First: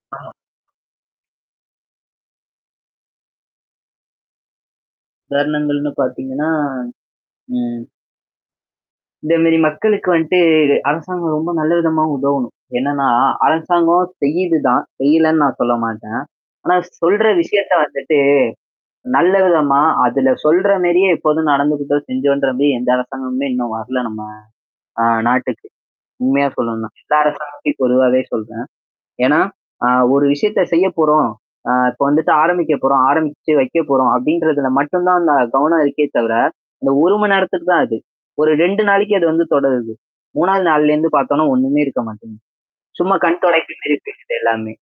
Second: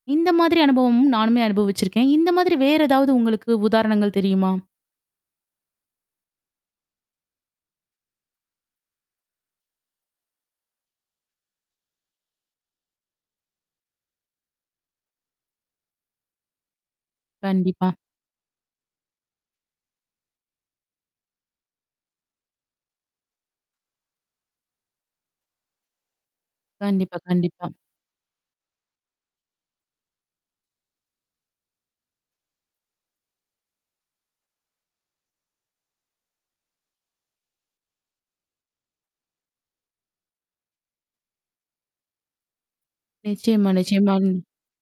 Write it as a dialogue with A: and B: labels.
A: இந்த
B: ஆ.
A: மாதிரி அனுபவமும் நானுமே அனுபவிச்சிருக்கேன். இந்த மாதிரி வேற ஏதாவது உங்களுக்கு உதாரணங்கள் தெரியுமா?
B: உதாரணங்கள்னு பார்த்தீங்கன்னா. ம். இந்த மேரி மக்களுக்கு வந்துட்டுது அரசாங்கம் ரொம்ப நல்ல விதமா உதவணும். என்னன்னா அரசாங்கம் செய்யுது தான். செய்யலேன்னு நான் சொல்ல மாட்டேன். ஆனா சொல்ற விஷயத்த
A: கண்டிப்பா.
B: வந்துட்டு, நல்ல விதமா. அதுல சொல்ற மேரியே இப்போதும் நடந்துக்கிட்டோம் செஞ்சோன்ற மாரி எந்த அரசாங்கமுமே இன்னும் வரல நம்ம ஆ நாட்டுக்கு. உண்மையா சொல்லனும்னா டைரக்ட் அ.
A: கண்டிப்பா,
B: எல்லாரயும் பத்தி
A: கண்டிப்பா.
B: பொதுவாவே சொல்றேன். ஏன்னா, அ ஒரு விஷயத்த செய்ய போறோம். அ இப்ப வந்துட்டு ஆரம்பிக்க போறோம், ஆரம்பிச்சு வைக்க போறோம். அப்படின்றதுல மட்டும் தான் அந்த கவனம் இருக்கே தவிர, அந்த 1 மணி நேரத்துக்கு தான் அது. ஒரு 2 நாளைக்கு அது வந்து தொடருது. 3வது நாள்லேருந்து பார்த்தோனா ஒண்ணுமே இருக்க மாட்டேங்க. சும்மா கண்
A: நிச்சயமா,
B: தொடைப்புக்கு இருக்கு
A: நிச்சயமா.
B: அது எல்லாமே.